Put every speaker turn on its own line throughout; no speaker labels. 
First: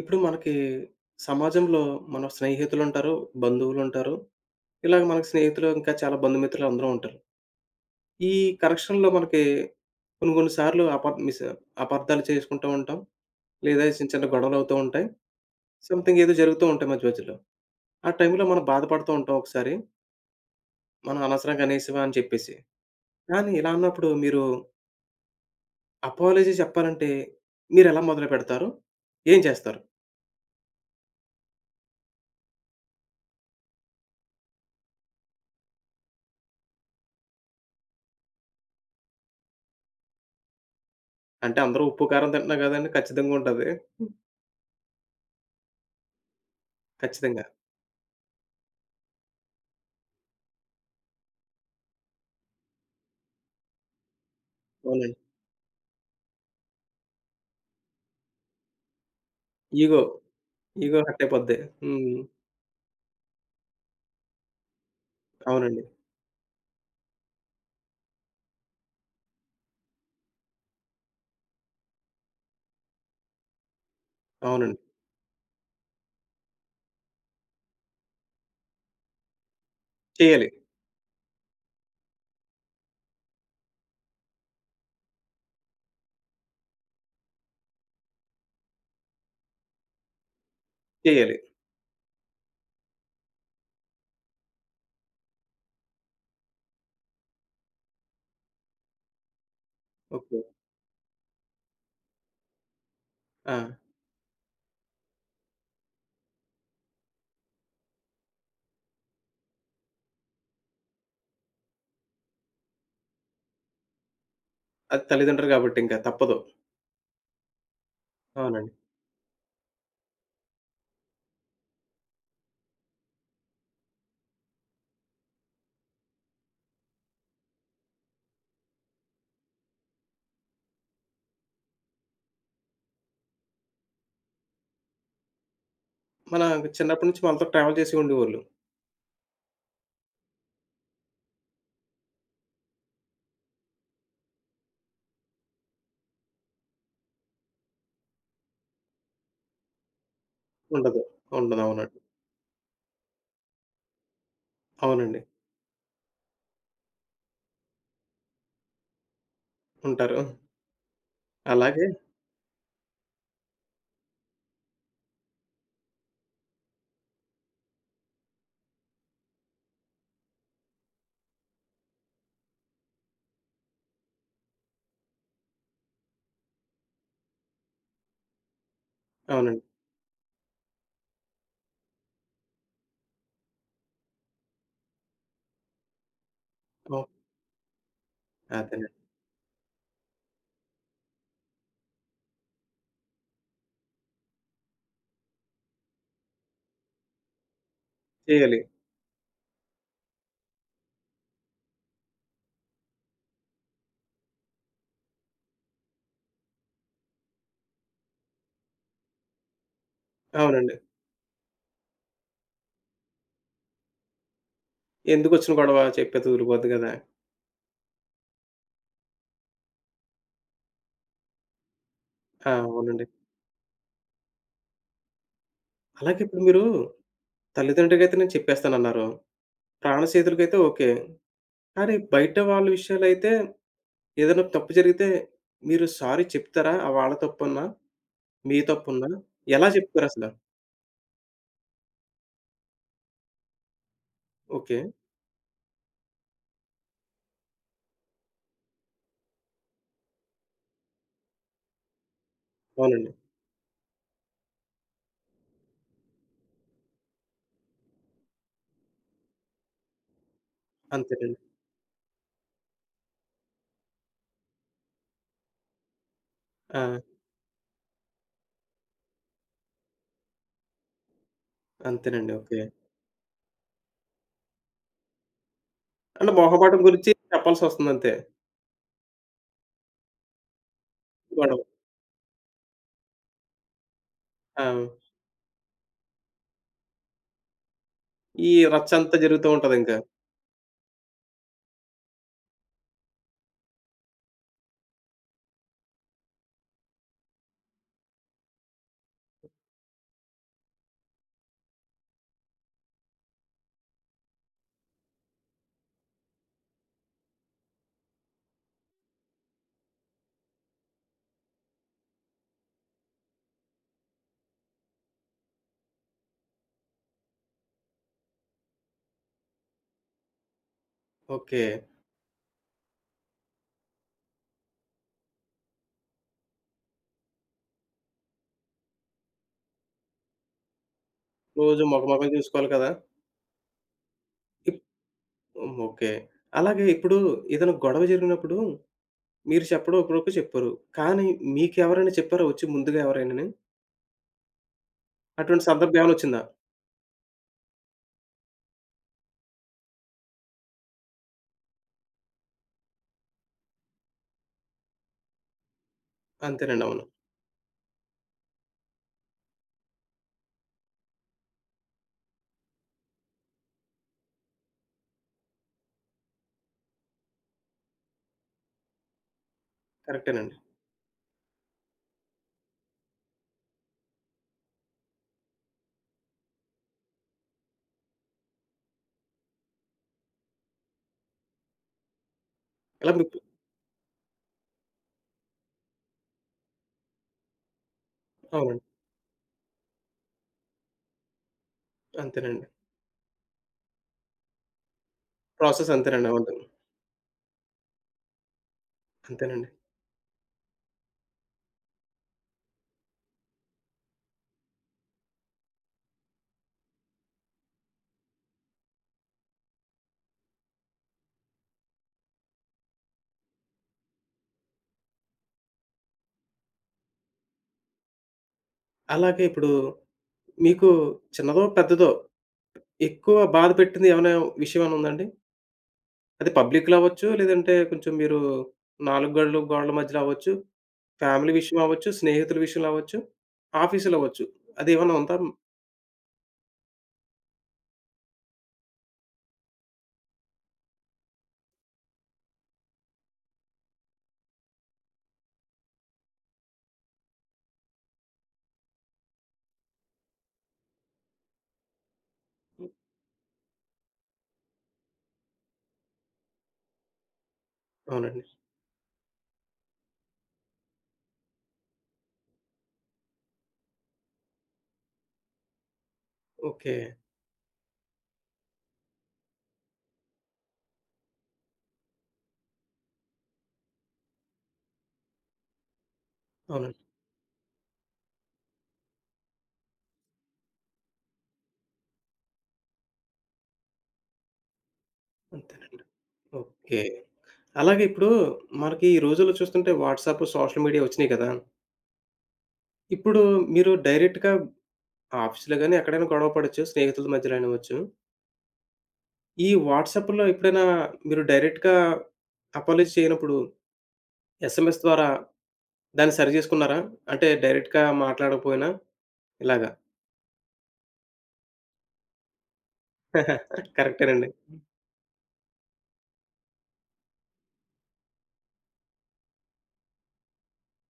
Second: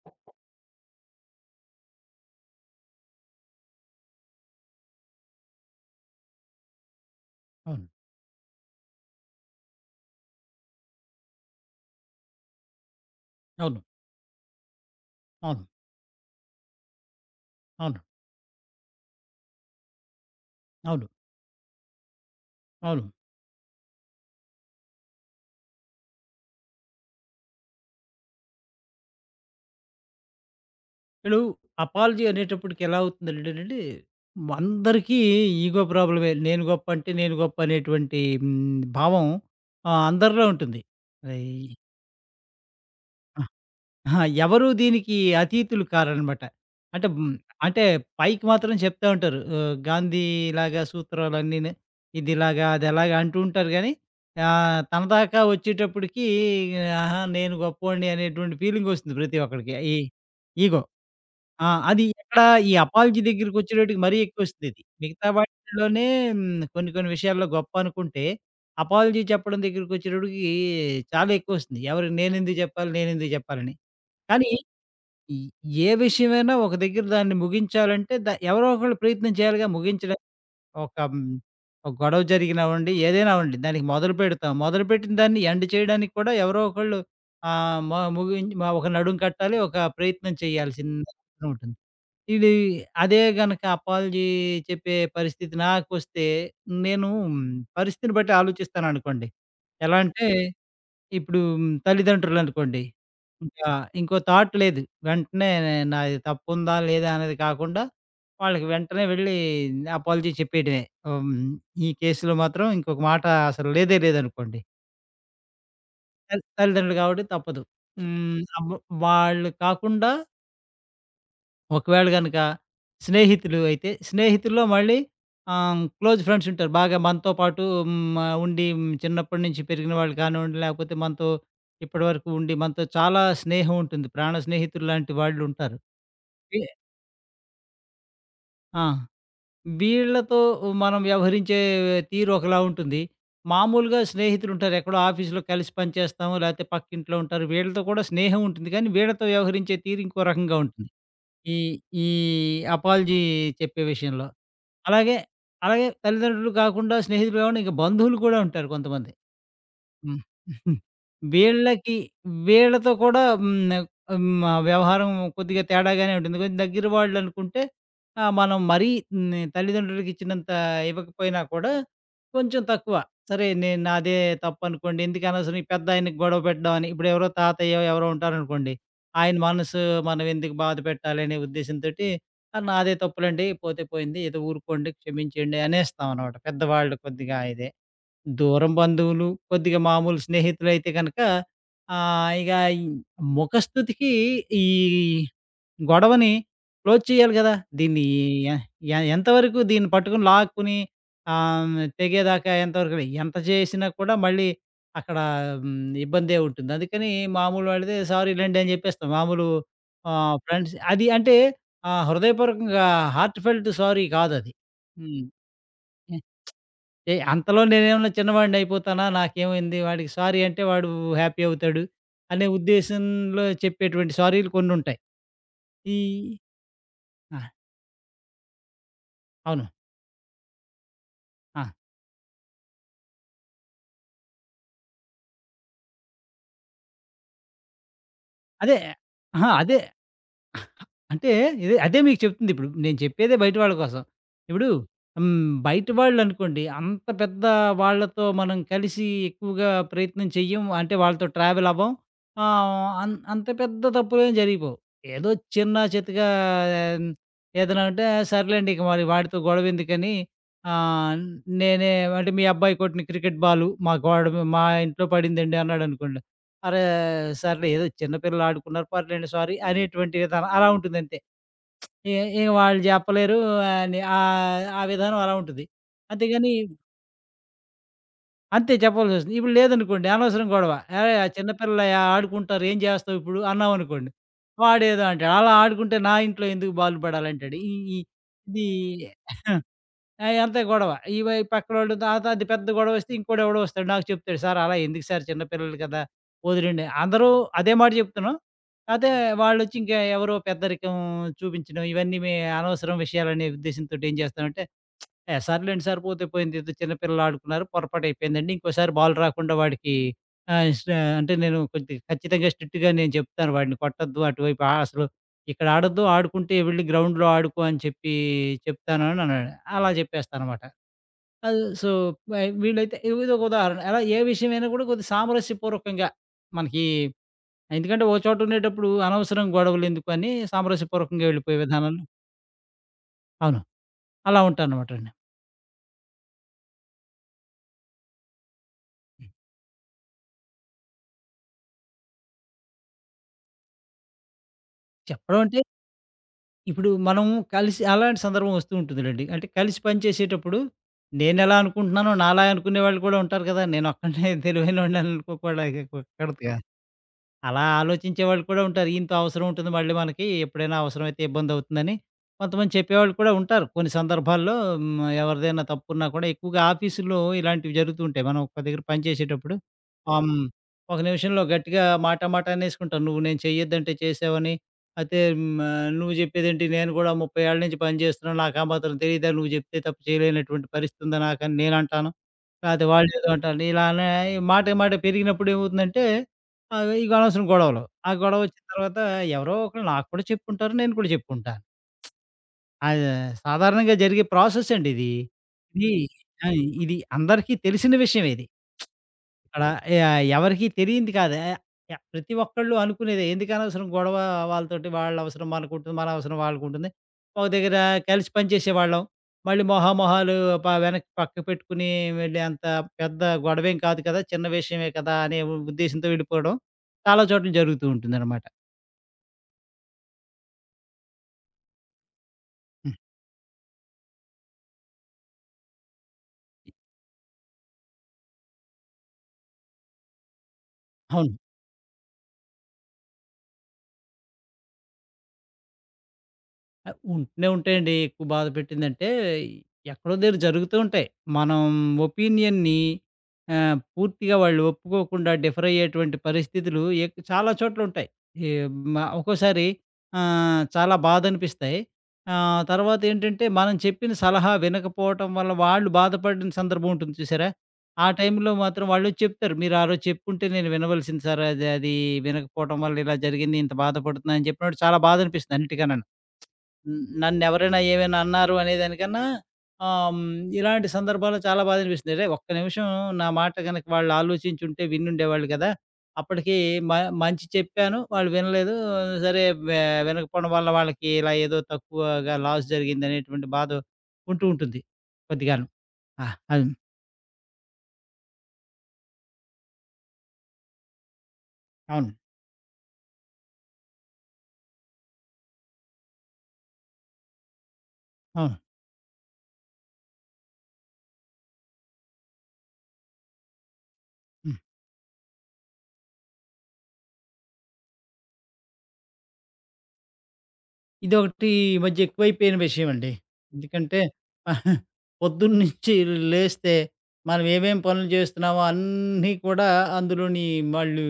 ఇప్పుడు మనకి సమాజంలో మన స్నేహితులుంటారు, బంధువులుంటారు. ఇలాగ మనకి స్నేహితులు ఇంకా చాలా బంధుమిత్రులు అందరూ ఉంటారు.
అవును.
ఈ కనెక్షన్‌లో మనకి కొన్ని కొన్ని సార్లు అప మిస్ అపార్థాలు చేసుకుంటూ ఉంటాం.
అవును.
లేదా చిన్న చిన్న గొడవలవుతూ ఉంటాయి.
అవును.
సంథింగ్ ఏదో జరుగుతూ ఉంటాయి మధ్య మధ్యలో.
అవును.
ఆ టైంలో మనం బాధపడుతూ ఉంటాం ఒకసారి.
అవును.
మనం అనవసరంగా అనేసామా అని చెప్పేసి.
అవును.
కానీ ఇలా అన్నప్పుడు మీరు అపాలజీ చెప్పాలంటే మీరెలా మొదలుపెడతారు? ఏం చేస్తారు?
ఇప్పుడు అపాలజీ అనేటప్పటికి ఎలా అవుతుందంటేనండి, అందరికీ ఈగో ప్రాబ్లమే. నేను గొప్ప అంటే నేను గొప్ప అనేటువంటి భావం అందరిలో ఉంటుంది. అయి
అంటే అందరూ ఉప్పు, కారం తింటున్నాం కదండీ! ఖచ్చితంగా ఉంటది.
అహా! ఎవరు దీనికి అతీతులు కారనమాట. అంటే
ఖచ్చితంగా.
అంటే పైకి మాత్రం చెప్తా ఉంటారు. గాంధీలాగా సూత్రాలన్నీని ఇదిలాగా, అదెలాగా అంటూ ఉంటారు గానీ, తన
అవునండి.
దాకా వచ్చేటప్పటికి ఆహా! నేను గొప్పోడిని అనేటువంటి ఫీలింగొస్తుంది ప్రతి ఒక్కడికి.
ఈగో,
ఇగో.
ఈగో హర్ట్ అయిపోద్ది.
ఆ! అది
హ్మ్.
ఎక్కడ ఈ అపాలజీ దగ్గరికొచ్చేటప్పటికి మరీ ఎక్కువొస్తుందిది. మిగతా
అవునండి.
వాటిల్లోనే కొన్ని కొన్ని విషయాల్లో గొప్ప అనుకుంటే, అపాలజీ చెప్పడం దగ్గరికొచ్చేటప్పటికి చాలా ఎక్కువొస్తుంది. ఎవరు నేనెందుకు జెప్పాలి, నేనెందుకు జెప్పాలని. కానీ
అవునండి.
ఈ ఏ విషయమైనా ఒక దగ్గర దాన్ని ముగించాలంటే ఎవరో ఒకళ్ళు ప్రయత్నం చేయాలిగా ముగించడం.
చేయాలి.
ఒక హ్మ్, ఒక గొడవ జరిగినా అవ్వండి, ఏదైనా అవ్వండి దానికి మొదలుపెడతాం. మొదలుపెట్టిన దాన్ని ఎండ్ చేయడానికి కూడా ఎవరో ఒకళ్ళు ఆహ్, మ ముగిం ఒక నడుం కట్టాలి, ఒక ప్రయత్నం చేయాల్సిన
చేయాలి.
అవసరం ఉంటుంది. ఇది అదే గనక అపాలజీ చెప్పే పరిస్థితి నాకొస్తే నేను మ్, పరిస్థితిని బట్టి ఆలోచిస్తాననుకోండి. ఎలా అంటే
ఓకే.
ఇప్పుడు తల్లిదండ్రులనుకోండి.
ఆ!
ఇంకా ఇంకో థాట్ లేదు. వెంటనే నాది తప్పుందా? లేదా? అనేది కాకుండా వాళ్ళకి వెంటనే వెళ్ళి అపాలజీ చెప్పేయటమే. హ్మ్. ఈ కేస్‌లో మాత్రం ఇంకొక మాట అసలు లేదే లేదనుకోండి.
అది తల్లిదండ్రులు కాబట్టి ఇంకా తప్పదు.
తల్లిదండ్రులు కాబట్టి తప్పదు. హ్మ్. అమ్మ
అవునండి.
వాళ్ళు కాకుండా ఒకవేళ గనక స్నేహితులు అయితే, స్నేహితుల్లో మళ్ళీ క్లోజ్ ఫ్రెండ్స్ ఉంటారు. బాగా మనతో పాటు హ్మ్, ఉండి చిన్నప్పటి నుంచి పెరిగిన వాళ్ళు కానివ్వండి, లేకపోతే మనతో ఇప్పటివరకు ఉండి మనతో చాలా స్నేహం ఉంటుంది. ప్రాణ స్నేహితులు లాంటి వాళ్ళు ఉంటారు.
మన
ఏ
చిన్నప్పటి నుంచి మనతో ట్రావెల్ చేసి ఉండేవాళ్ళు.
ఆ! వీళ్ళతో మనం వ్యవహరించే తీరు ఒకలా ఉంటుంది. మామూలుగా స్నేహితులు ఉంటారు. ఎక్కడో ఆఫీస్‌లో కలిసి పనిచేస్తాము, లేకపోతే పక్కింట్లో ఉంటారు. వీళ్ళతో కూడా స్నేహం ఉంటుంది. కానీ వీళ్ళతో వ్యవహరించే తీరు ఇంకో రకంగా ఉంటుంది.
ఉండదు.
ఈ
ఉండదు. అవునండి.
ఈ అపాలజీ చెప్పే విషయంలో. అలాగే,
అవునండి.
అలాగే తల్లిదండ్రులు కాకుండా స్నేహితులు కాకుండా, ఇంక బంధువులు కూడా ఉంటారు కొంతమంది.
ఉంటారు.
హ్మ్.
అలాగే
వీళ్ళకి వీళ్ళతో కూడా హ్మ్. హ్మ్. మా వ్యవహారం కొద్దిగా తేడాగానే ఉంటుంది. కొంచెం దగ్గర వాళ్ళనుకుంటే మనం మరీ తల్లిదండ్రులకి ఇచ్చినంత ఇవ్వకపోయినా కూడా కొంచెం తక్కువ. సరే నేను నాదే తప్పనుకోండి. ఎందుకు అనవసరం ఈ పెద్దాయనకి గొడవ పెట్టడం అని. ఇప్పుడు ఎవరో తాతయ్యో ఎవరో ఉంటారనుకోండి. ఆయన
అవునండి.
మనసు మనం ఎందుకు బాధ పెట్టాలనే ఉద్దేశంతోటి నాదే తప్పులండి పోతే పోయింది. ఏదో ఊరుకోండి క్షమించేయండి అనేస్తామనమాట. పెద్దవాళ్ళు
అవును.
కొద్దిగా ఇదే. దూరం
అదేనండి.
బంధువులు, కొద్దిగా మామూలు స్నేహితులైతే గనక ఆహ్, ఇగ ఈ ముఖస్తుతికి ఈ గొడవని క్లోజ్ చేయాలి గదా! దీన్ని ఎ
చేయాలి.
ఎ ఎంతవరకు దీన్ని పట్టుకొని లాక్కుని తెగేదాకా ఎంతవరకు ఎంత చేసినా కూడా మళ్ళీ అక్కడ ఇబ్బందే ఉంటుంది. అందుకని మామూలు వాడితే సారీ లెండి అని జెప్పేస్తాం. మామూలు
అవునండి.
ఫ్రెండ్స్ అది అంటే హృదయపూర్వకంగా హార్ట్ ఫెల్ట్ సారీ కాదది. హ్మ్.
ఎందుకొచ్చిన గొడవ చెప్పేతే వదిలిపోద్ది కదా!
ఏ అంతలో నేనేమన్నా చిన్నవాడిని అయిపోతానా? నాకేమైంది? వాడికి సారీ అంటే వాడు హ్యాపీ అవుతాడు. అనే
ఆ! అవునండి.
ఉద్దేశంలో చెప్పేటువంటి సారీలు కొన్నుంటాయి. ఈ
అలాగే ఇప్పుడు మీరు
ఆ!
తల్లిదండ్రులకైతే నేను చెప్పేస్తానన్నారు.
అవును.
ప్రాణ స్నేహితులకైతే ఓకే.
ఆ!
కానీ బయట వాళ్ళ విషయాలైతే ఏదైనా తప్పు జరిగితే మీరు సారీ చెప్తారా? ఆ వాళ్ళ తప్పున్నా? మీ
అదే
తప్పున్నా?
అహా!
ఎలా
అదే
చెప్తారసల?
అంటే అదే మీకు చెప్తుంది ఇప్పుడు. నేను చెప్పేదే బయట వాళ్ళ కోసం. ఇప్పుడు
ఓకే.
హ్మ్. బయట వాళ్ళనుకోండి అంత పెద్ద వాళ్ళతో మనం కలిసి ఎక్కువగా ప్రయత్నం చెయ్యం. అంటే వాళ్ళతో ట్రావెల్ అవ్వం. ఆహ్,
అవునండి.
అన్ అంత పెద్ద తప్పులేం జరిగిపోవు. ఏదో చిన్న చితకా ఏదైనా ఉంటే సర్లేండి ఇక మరి వాడితో గొడవెందుకని ఆహ్,
అంతేనండి.
నేనే అంటే మీ అబ్బాయి కొట్టిన క్రికెట్ బాలు మా గోడ మా ఇంట్లో పడిందండి అన్నాడనుకోండి.
ఆ!
అరే! సర్లే ఏదో చిన్న పిల్లలు ఆడుకున్నారు పర్లేండి సారీ అనేటువంటి విధానం అలా ఉంటుందంతే. ఇ
అంతేనండి.
ఇక
ఓకే.
వాళ్ళు చెప్పలేరు అని ఆ విధానం అలా ఉంటుంది.
అంటే
అంతేగాని
మొహమాటం గురించి చెప్పాల్సొస్తుందంతే.
అంతే చెప్పాల్సొస్తుంది. ఇప్పుడు లేదనుకోండి అనవసరం గొడవ. "అరేయ్! ఆ చిన్న
గొడవ.
పిల్లలయా ఆడుకుంటారు ఏం జేస్తావు ఇప్పుడు?" అన్నామనుకోండి.
ఆ!
వాడేదో అంటాడు. అలా ఆడుకుంటే నా ఇంట్లో ఎందుకు బాధలు పడాలంటాడు. ఈ ఈ
ఈ
ఇది
రచ్చంతా జరుగుతూ ఉంటదింక.
ఆ! అంతే గొడవ. ఇవే పక్కనోళ్ళు తర్వాత అది పెద్ద గొడవొస్తే ఇంకోడెవడో వస్తాడు నాకు చెప్తాడు, "సార్ అలా ఎందుకు సార్ చిన్న పిల్లలు కదా! వదిలేండి." అందరూ అదే మాట చెప్తున్నాం. కాతే వాళ్ళొచ్చి ఇంకా ఎవరో పెద్దరికం చూపించడం ఇవన్నీ అనవసరం విషయాలనే ఉద్దేశంతోటి ఏం చేస్తామంటే ఏ సర్లేండి సరిపోతే పోయింది. ఏదో చిన్న పిల్లలు ఆడుకున్నారు. పొరపాటు అయిపోయిందండి. ఇంకోసారి బాల్ రాకుండా వాడికి ఆహ్, స్ అంటే నేను కొద్దిగా ఖచ్చితంగా స్ట్రిక్ట్‌గా నేను చెప్తాను వాడిని కొట్టొద్దు. అటువైపు అసలు ఇక్కడ ఆడొద్దు. ఆడుకుంటే వెళ్లి గ్రౌండ్‌లో ఆడుకో అని చెప్పి చెప్తాను అని అన్నాడు. అలా చెప్పేస్తాననమాట. అది
ఓకే.
సో, వై వీళ్ళైతే ఇదొక ఉదాహరణ. అలా ఏ విషయమైనా కూడా కొద్దిగా సామరస్యపూర్వకంగా మనకి ఎందుకంటే ఓ చోట ఉండేటప్పుడు అనవసరం గొడవలెందుకు అని సామరస్యపూర్వకంగా వెళ్ళిపోయే
రోజు
విధానాలు
మొఖం చూసుకోవాలి కదా!
అవును. అలా
ఇప్
ఉంటాననమాట అండి.
హ్మ్. ఓకే. అలాగే ఇప్పుడు ఏదైనా గొడవ జరిగినప్పుడు మీరు చెప్పడం ఇప్పటివరకు చెప్పారు. కానీ మీకెవరైనా చెప్పారా వచ్చి ముందుగా ఎవరైనాని?
చెప్పడం అంటే
అటువంటి సందర్భం ఏమైనా వచ్చిందా?
ఇప్పుడు మనం కలిసి అలాంటి సందర్భం వస్తూ ఉంటుందిలెండి. అంటే కలిసి పనిచేసేటప్పుడు నేనెలా అనుకుంటున్నానో నాలా అనుకునే వాళ్ళు కూడా ఉంటారు కదా! నేను ఒక్కడినే తెలివైనోడిని అని అనుకోకూడదు.
అంతేనండి. అవును.
అలా ఆలోచించే వాళ్ళు కూడా ఉంటారు. ఈయనతో అవసరం ఉంటుంది మళ్ళీ మనకి, ఎప్పుడైనా అవసరమైతే ఇబ్బందవుతుందని. కొంతమంది చెప్పేవాళ్ళు కూడా ఉంటారు. కొన్ని సందర్భాల్లో ఎవరిదైనా తప్పున్నా కూడా ఎక్కువగా ఆఫీసుల్లో ఇలాంటివి జరుగుతూ ఉంటాయి. మనం ఒక దగ్గర పని చేసేటప్పుడు ఆహ్, హ్మ్,
కరెక్టేనండి.
ఒక నిమిషంలో గట్టిగా మాట మాట అనేసుకుంటాం. "నువ్వు నేను చెయ్యొద్దంటే చేసావని, అయితే నువ్వు చెప్పేదేంటి నేను కూడా 30 ఏళ్ల నుంచి పని చేస్తున్నాను. నాకు ఆ మాత్రం తెలీదా? నువ్వు చెప్తే తప్ప చేయలేనటువంటి పరిస్థితుందా నాకని" నేనంటాను. లేతే
ఇలా
వాళ్ళేదో
మీకు
అంటారు. ఇలానే మాట మాట పెరిగినప్పుడు ఏమవుతుందంటే ఆహ్, ఇగ అనవసరం గొడవలు. ఆ గొడవొచ్చిన
అవునండి.
తర్వాత ఎవరో ఒకళ్ళు నాకు కూడా చెప్పుంటారు. నేను కూడా చెప్పుంటాను.
అంతేనండి.
అది సాధారణంగా జరిగే ప్రాసెస్ అండి ఇది. ఇది
ప్రాసెస్ అంతేనండి.
ఆ!
అవును.
ఇది అందరికీ తెలిసిన విషయమే ఇది. అక్కడ
అంతేనండి.
యాహ్! ఎవరికీ తెలియంది కాదు. ఆహ్, య ప్రతి ఒక్కళ్ళు అనుకునేదే. ఎందుకనవసరం గొడవ వాళ్ళతోటి? వాళ్ళ అవసరం మనకుంటుంది. మన అవసరం వాళ్ళకుంటుంది. ఒక దగ్గర కలిసి పనిచేసేవాళ్ళం. మళ్ళీ మొహామొహాలు వెనక్కి పక్కకు పెట్టుకుని వెళ్ళే అంత పెద్ద గొడవేం కాదు కదా! చిన్న విషయమే కదా! అనే ఉద్దేశ్యంతో వెళ్ళిపోవడం చాలా చోట్ల జరుగుతూ ఉంటుందనమాట.
అలాగే ఇప్పుడు మీకు చిన్నదో, పెద్దదో
హ్మ్.
ఎక్కువ బాధ పెట్టింది ఏమైనా విషయం ఏమైనా ఉందండి? అది పబ్లిక్‌లో అవ్వచ్చు, లేదంటే కొంచెం మీరు నాలుగు గోడల మధ్యలో అవ్వచ్చు,
అవును.
ఫ్యామిలీ విషయం అవ్వచ్చు, స్నేహితుల విషయంలో అవ్వచ్చు, ఆఫీసులో అవ్వచ్చు. అదేమన్నా ఉందా?
ఆ! ఉంటూనే ఉంటాయండి. ఎక్కువ బాధ పెట్టిందంటే, ఎక్కడో దగ్గర జరుగుతూ ఉంటాయి. మనం ఒపీనియన్‌ని పూర్తిగా వాళ్ళు ఒప్పుకోకుండా డిఫర్ అయ్యేటువంటి పరిస్థితులు చాలా చోట్ల ఉంటాయి. ఈ మ ఒక్కోసారి చాలా బాధనిపిస్తాయి. తర్వాతేంటంటే, మనం చెప్పిన సలహా వినకపోవటం వల్ల వాళ్ళు బాధపడిన సందర్భం ఉంటుంది చూసారా? ఆ
అవునండి.
టైంలో మాత్రం వాళ్ళొచ్చి చెప్తారు. "మీరు ఆ రోజు చెప్పుంటే నేను వినవలసింది సార్. అది అది వినకపోవటం వల్ల ఇలా జరిగింది. ఇంత బాధపడుతున్నా" అని చెప్పినప్పుడు చాలా బాధనిపిస్తుంది అన్నిటికన్నాను.
ఓకే.
హ్మ్. నన్నెవరైనా ఏమైనా అన్నారు అనేదానికన్నా ఆహ్, హ్మ్. ఇలాంటి సందర్భాల్లో చాలా బాధ అనిపిస్తుంది. అరే! ఒక్క నిమిషం నా మాట గనక వాళ్ళు ఆలోచించుంటే వినుండేవాళ్ళు కదా! అప్పటికి మ
అవునండి.
మంచి చెప్పాను. వాళ్ళు వినలేదు. సరే వె వినకపోవడం వల్ల వాళ్ళకి ఇలా ఏదో తక్కువగా లాస్ జరిగిందనేటువంటి బాధ ఉంటూ ఉంటుంది కొద్దిగాను.
అంతేనండి.
ఆ! అవును.
ఓకే. అలాగే ఇప్పుడు మనకి ఈ రోజుల్లో చూస్తుంటే వాట్సాప్, సోషల్ మీడియా వచ్చినియి కదా!
అవును.
ఇప్పుడు మీరు డైరెక్ట్‌గా ఆఫీస్‌లో గాని, ఎక్కడైనా గొడవ పడొచ్చు. స్నేహితుల మధ్యలో అనివ్వచ్చు.
అవును.
ఈ వాట్సాప్‌లో ఎప్పుడైనా మీరు డైరెక్ట్‌గా అపాలజీ చేయనప్పుడు
హ్మ్.
ఎస్ఎంఎస్ ద్వారా దాన్ని సరిజేసుకున్నారా? అంటే డైరెక్ట్‌గా మాట్లాడకపోయినా ఇలాగా.
ఇదొకటి ఈ మధ్య ఎక్కువైపోయిన విషయమండి. ఎందుకంటే
కరెక్టేనండి.
పొద్దున్నుంచి లేస్తే మనం ఏమేం పనులు జేస్తున్నామో అన్నీ కూడా అందులోని వాళ్ళు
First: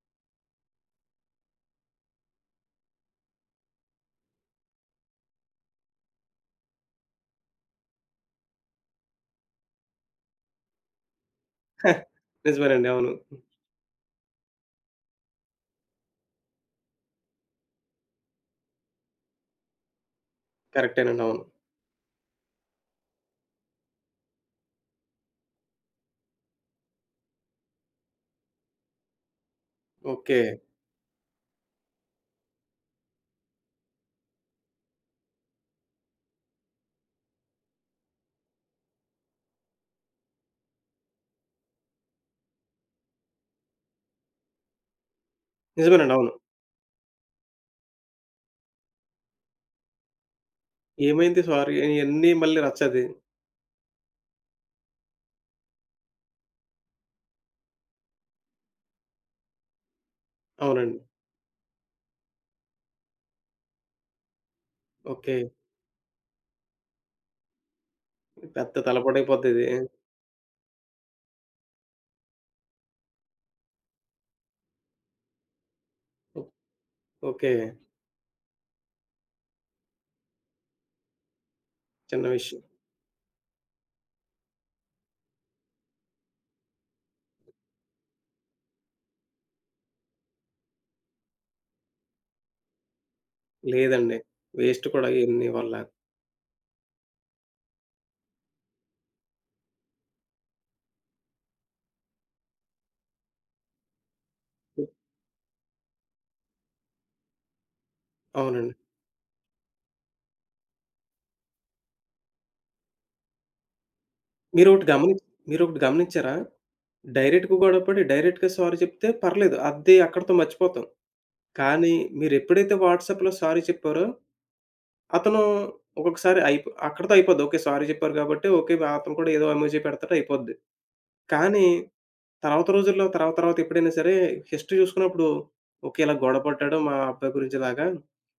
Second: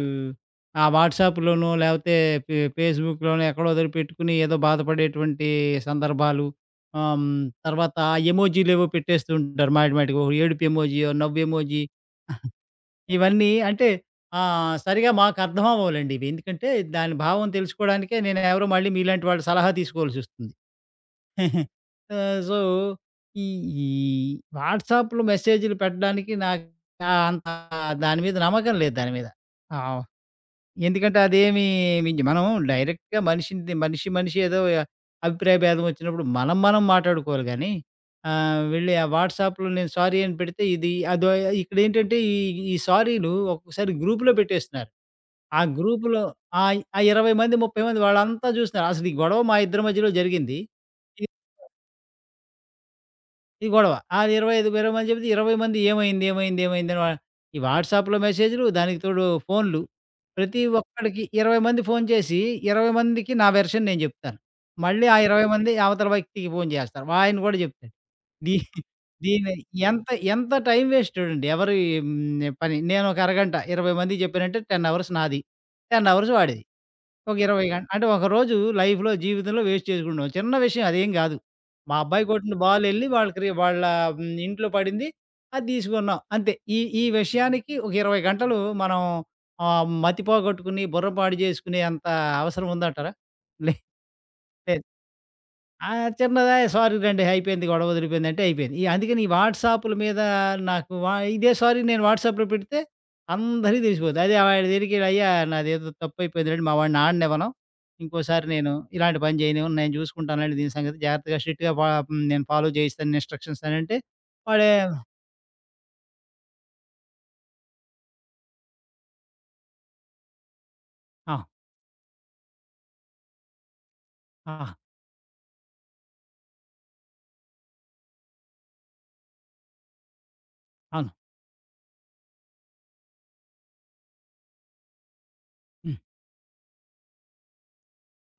ఆ వాట్సాప్‌లోనో లేపోతే ఫేస్‌బుక్‌లోనో ఎక్కడో దగ్గర పెట్టుకుని ఏదో బాధపడేటువంటి సందర్భాలు. ఆహ్, హ్మ్, తర్వాత ఎమోజీలేవో పెట్టేస్తూ ఉంటారు మాటిమాటికి. ఓ ఏడుపు ఎమోజియో, నవ్వు ఎమోజి.
నిజమేనండి. అవును.
ఇవన్నీ అంటే సరిగా మాకర్థం అవ్వవులెండి ఇవి. ఎందుకంటే దాని భావం తెలుసుకోవడానికే నేను ఎవరో మళ్ళీ మీలాంటి వాళ్ళ సలహా తీసుకోవాల్సొస్తుంది.
కరెక్టేనండి. అవును.
ఆహ్, సో, ఈ ఈ వాట్సాప్‌లో మెసేజ్‌లు పెట్టడానికి నాకు అంత దాని మీద నమ్మకం లేదు దాని మీద. ఆ!
ఓకే.
ఎందుకంటే అదేమి మించి మనం డైరెక్ట్‌గా మనిషి ఏదో అభిప్రాయ భేదం వచ్చినప్పుడు మనం మాట్లాడుకోవాలి గానీ, వెళ్ళి ఆ వాట్సాప్‌లో నేను సారీ అని పెడితే ఇది అదో ఇక్కడేంటంటే ఈ ఈ సారీలు ఒక్కొక్కసారి గ్రూప్‌లో పెట్టేస్తున్నారు. ఆ
నిజమేనండి.
గ్రూప్‌లో
అవును.
ఆ! ఆ 20 మంది, 30 మంది వాళ్ళంతా చూస్తున్నారు. అసలు ఈ గొడవ మా ఇద్దరి మధ్యలో జరిగింది.
ఏమైంది సారీ ఇయన్నీ మళ్ళీ రచ్చది.
ఇది గొడవ. ఆళ్ళు 25, 20 మంది చెబితే 20 మంది ఏమైంది? ఏమైంది? ఏమైందని వా ఈ వాట్సాప్‌లో మెసేజ్‌లు దానికి తోడు ఫోన్‌లు. ప్రతి
అవునండి.
ఒక్కడికి 20 మంది ఫోన్ చేసి 20 మందికి నా వెర్షన్ నేను చెప్తాను. మళ్ళీ ఆ
ఓకే.
20 మంది అవతల వ్యక్తికి ఫోన్ చేస్తారు. ఆయన కూడా చెప్తాడు. దీ
పెద్ద
దీని
తలపోటైపోద్దిది.
ఎంత ఎంత టైం వేస్ట్ చూడండి. ఎవరి హ్మ్. పని. నేనొక అరగంట 20 మందికి చెప్పానంటే 10 అవర్స్ నాది. 10 అవర్స్ వాడిది. ఒక
ఓకే.
20 గంటలు. అంటే ఒక రోజు లైఫ్‌లో, జీవితంలో వేస్ట్ చేసుకుంటాం. చిన్న విషయం అదేం గాదు. మా అబ్బాయి
చిన్న
కొట్టిన
విషయం.
బాల్ ఎళ్లి వాళ్ళ క్రి వాళ్ళ హ్మ్, ఇంట్లో పడింది. అది తీసుకున్నాం. అంతే. ఈ ఈ విషయానికి ఒక 20 గంటలు మనం మతి పోగొట్టుకుని, బుర్ర పాడు జేసుకునే అంత అవసరం ఉందంటారా? లేదు.
లేదండి. వేస్ట్ కూడా ఇయన్నీ వల్ల.
ఆ! చిన్నదా సారీరండి అయిపోయింది గొడవ వదిలిపోయిందంటే అయిపోయింది. ఈ అందుకని ఈ వాట్సాప్‌ల మీద నాకు ఇదే సారీ నేను వాట్సాప్‌లో పెడితే అందరికి తెలిసిపోద్ది. అదే వాడి దగ్గరికి ఎళ్లి "అయ్యా! నాదేదో తప్పయిపోయిందిలెండి మా వాడిని ఆడనివ్వను. ఇంకోసారి నేను
అవునండి.
ఇలాంటి పని చేయనివ్వను. నేను చూసుకుంటానులెండి దీని సంగతి. జాగ్రత్తగా స్ట్రిక్ట్‌గా నేను ఫాలో చేయిస్తాను ఇన్‌స్ట్రక్షన్స్" అనంటే వాడే
మీరొకటి గమని మీరొకటి గమనించారా? డైరెక్ట్‌గా గొడవపడి డైరెక్ట్‌గా సారీ చెప్తే పర్లేదు. అది అక్కడితో మర్చిపోతాం.
ఆ!
కానీ మీరెప్పుడైతే వాట్సాప్‌లో సారీ చెప్పారో
ఆ!
అతను ఒక్కొక్కసారి అక్కడితో అయిపోద్ది. ఓకే. సారీ చెప్పారు కాబట్టి ఓకే. అతను కూడా ఏదో ఎమోజి పెడతాడు అయిపోద్ది.
అవును.
కానీ తర్వాత రోజుల్లో తర్వాత తర్వాత ఎప్పుడైనా సరే హిస్టరీ చూసుకున్నప్పుడు
హ్మ్.
ఓకే. ఇలా గొడవ పడ్డాడు మా అబ్బాయి గురించి ఇలాగా.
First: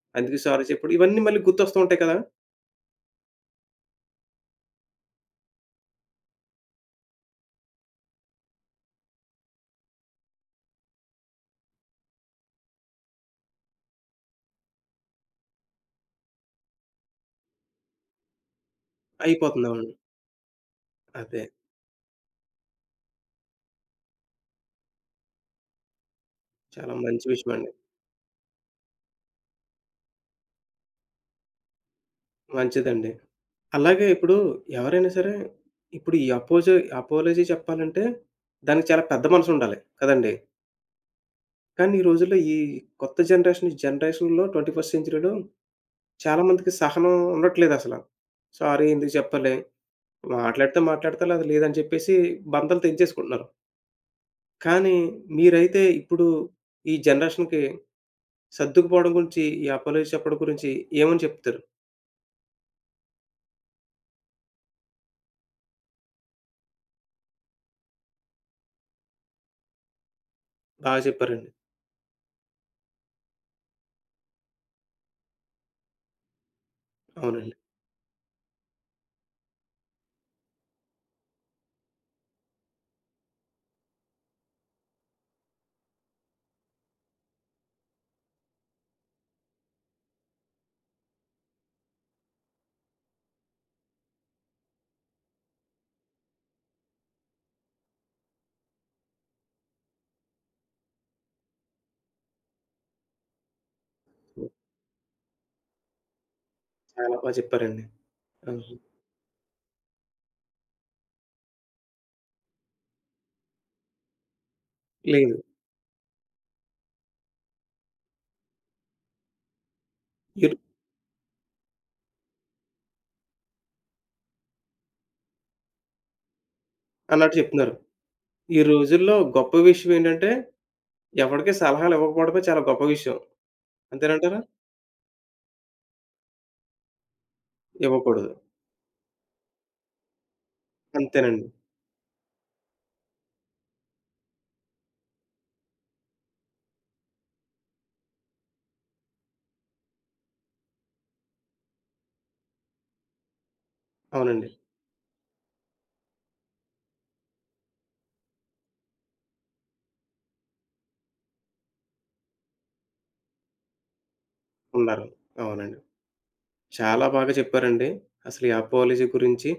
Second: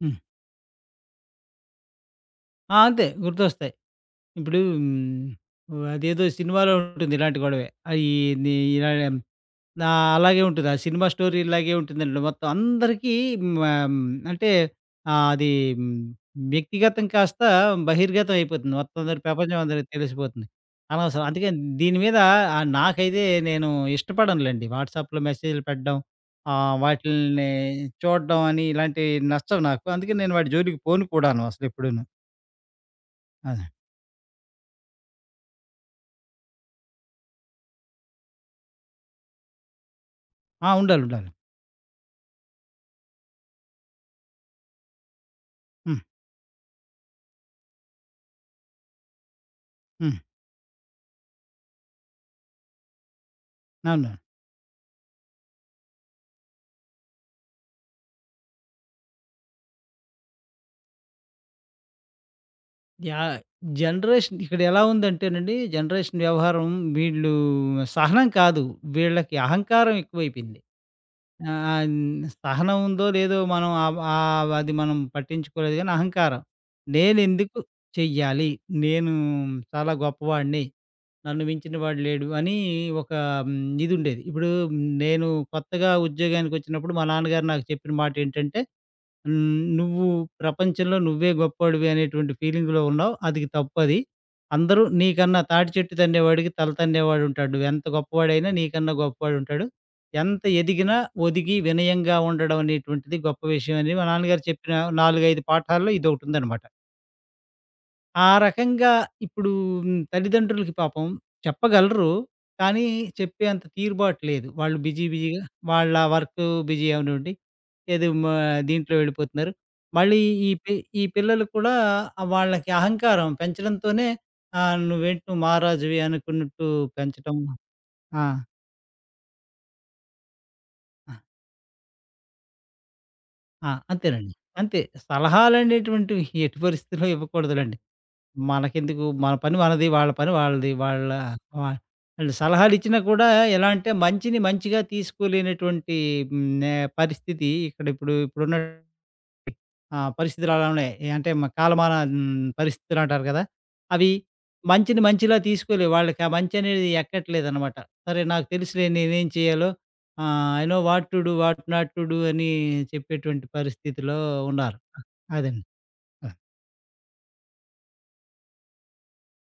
హ్మ్.
అందుకే సారీ చెప్పాడు. ఇవన్నీ మళ్ళీ గుర్తొస్తూ ఉంటాయి కదా!
ఆ! అంతే గుర్తొస్తాయి. ఇప్పుడు అదేదో సినిమాలో ఉంటుంది ఇలాంటి గొడవే. ఆహ్, ఈ ని ఇలా ఆ! అలాగే ఉంటది. ఆ సినిమా స్టోరీ ఇలాగే ఉంటుందండి. మొత్తం అందరికీ మా హ్మ్, అంటే ఆహ్, అది హ్మ్, వ్యక్తిగతం కాస్త బహిర్గతం అయిపోతుంది. మొత్తం అందరి ప్రపంచం
అయిపోతుంది. అవును.
అందరికి తెలిసిపోతుంది. అనవసరం.
అదే.
అందుకని దీని మీద నాకైతే నేను ఇష్టపడనులెండి. వాట్సాప్‌లో మెసేజ్‌లు పెట్టడం,
చాలా మంచి
వాటిల్ని
విషయం అండి.
చూడడం అని ఇలాంటివి నచ్చవు నాకు. అందుకే నేను వాటి జోలికి పోను కూడాను అసలెప్పుడూను.
మంచిదండి.
అదే.
అలాగే ఇప్పుడు ఎవరైనా సరే, ఇప్పుడు ఈ అపోజి అపోలోజీ చెప్పాలంటే, దానికి చాలా పెద్ద మనసుండాలి కదండీ!
ఆ! ఉండాలి. ఉండాలి.
కానీ ఈ రోజుల్లో ఈ కొత్త జనరేషన్, ఈ జనరేషన్‌లో 21st సెంచరీలో
హ్మ్.
చాలా మందికి సహనం ఉండట్లేదసల. సారీ ఎందుకు చెప్పలే,
హ్మ్.
మాట్లాడితే మాట్లాడతా లేదా లేదని చెప్పేసి బంధాలు తెంచేసుకుంటున్నారు.
అవును.
కానీ మీరైతే ఇప్పుడు ఈ జనరేషన్‌కి సర్దుకుపోవడం గురించి, ఈ అపోలోజీ చెప్పడం గురించి ఏమని చెప్తారు?
యాహ్! జనరేషన్ ఇక్కడ ఎలా ఉందంటేనండి, జనరేషన్ వ్యవహారం వీళ్ళు సహనం కాదు. వీళ్ళకి అహంకారం ఎక్కువైపోయింది.
బాగా చెప్పారండి.
ఆహ్, ఆహ్, హ్మ్, సహనం ఉందో లేదో మనం ఆహ్, ఆహ్, అది మనం పట్టించుకోలేదు గానీ అహంకారం.
అవునండి.
నేనెందుకు చెయ్యాలి? నేను చాలా గొప్పవాడిని. నన్ను మించిన వాడు లేడు అని ఒక హ్మ్, ఇదుండేది. ఇప్పుడు నేను కొత్తగా ఉద్యోగానికొచ్చినప్పుడు మా నాన్నగారు నాకు చెప్పిన మాటేంటంటే హ్మ్. నువ్వు ప్రపంచంలో నువ్వే గొప్పోడివి అనేటువంటి ఫీలింగ్‌లో ఉన్నావు. అది తప్పది. అందరూ నీకన్నా తాటి చెట్టు తన్నేవాడికి తల తన్నేవాడుంటాడు. నువ్వెంత గొప్పవాడైనా నీకన్నా గొప్పవాడుంటాడు. ఎంత ఎదిగినా ఒదిగి వినయంగా ఉండడం అనేటువంటిది గొప్ప విషయం అని మా నాన్నగారు చెప్పిన 4, 5 పాఠాల్లో ఇదొకటుందనమాట.
చాలా బాగా చెప్పారండి.
ఆ
అవును.
రకంగా ఇప్పుడు తల్లిదండ్రులకి పాపం చెప్పగలరు. కానీ, చెప్పేంత తీరుబాటు లేదు. వాళ్ళు బిజీ
లేదు.
బిజీగా వాళ్ళ వర్కు బిజీ అవ్వనివ్వండి. ఏదో మా దీంట్లో వెళ్ళిపోతున్నారు. మళ్ళీ ఈ పి ఈ పిల్లలు కూడా వాళ్ళకి అహంకారం పెంచడంతోనే నువ్వేంటి నువ్వు మహారాజువి అనుకున్నట్టు
అన్నట్టు
పెంచటం.
చెప్తున్నారు.
ఆ!
ఈ రోజుల్లో గొప్ప విషయం ఏంటంటే,
ఆ!
ఎవడికి సలహాలు ఇవ్వకపోవడమే చాలా గొప్ప విషయం.
ఆ! అంతేనండి.
అంతేనంటారా?
అంతే. సలహాలనేటువంటివి ఎట్టి పరిస్థితిలో ఇవ్వకూడదులెండి.
ఇవ్వకూడదు.
మనకెందుకు? మన పని మనది. వాళ్ళ పని వాళ్ళది. వాళ్ళ
అంతేనండి.
వా ఆళ్ళు సలహాలిచ్చినా కూడా ఎలా అంటే మంచిని మంచిగా తీసుకోలేనటువంటి హ్మ్. నే పరిస్థితి ఇక్కడ ఇప్పుడున్న ఆ! పరిస్థితులు అలా ఉన్నాయి. ఏ అంటే మ కాలమాన హ్మ్. పరిస్థితులంటారు కదా! అవి
అవునండి.
మంచిని మంచిలా తీసుకోలేవు. వాళ్ళకి ఆ మంచనేది ఎక్కట్లేదనమాట. సరే నాకు తెలుసులే నేనేం చేయాలో I know what to do, what not to do అని చెప్పేటువంటి పరిస్థితిలో ఉన్నారు. అ!
ఉన్నారు.
అదండి.
అవునండి.
ఆ!
చాలా బాగా చెప్పారండి. అసలు ఈ అపాలజీ గురించి,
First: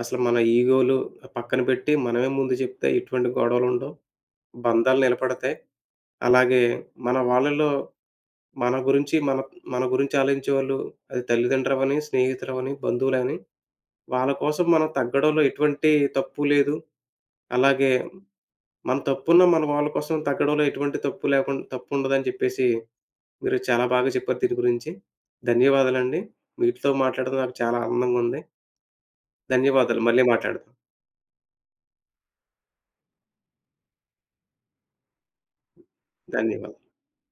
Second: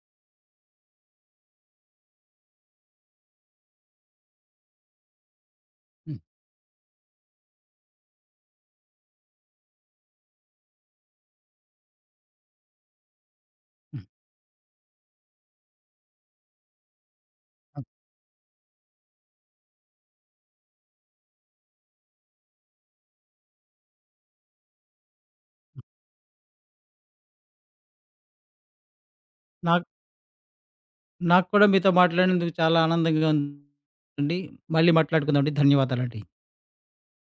అసలు మన ఈగోలు పక్కన పెట్టి మనమే ముందు చెప్తే ఎటువంటి గొడవలుండవు. బంధాలు నిలబడతాయి.
హ్మ్.
అలాగే మన వాళ్ళలో మన గురించి మన మన గురించి ఆలోచించేవాళ్ళు అది తల్లిదండ్రులవని, స్నేహితులవని, బంధువులని
హ్మ్.
వాళ్ళ కోసం మనం తగ్గడంలో ఎటువంటి తప్పు లేదు.
అ!
అలాగే మన తప్పున్నా మన వాళ్ళ కోసం తగ్గడంలో ఎటువంటి తప్పు లేకుండా తప్పుండదని చెప్పేసి మీరు చాలా బాగా చెప్పారు దీని గురించి. ధన్యవాదాలండి. మీతో మాట్లాడడం నాకు చాలా ఆనందంగా ఉంది.
నాకు
ధన్యవాదాలు. మళ్ళీ మాట్లాడదాం.
నాకు కూడా మీతో మాట్లాడినందుకు చాలా ఆనందంగా ఉందండి. మళ్ళీ మాట్లాడుకుందామండి. ధన్యవాదాలండి.
ధన్యవాదాలు.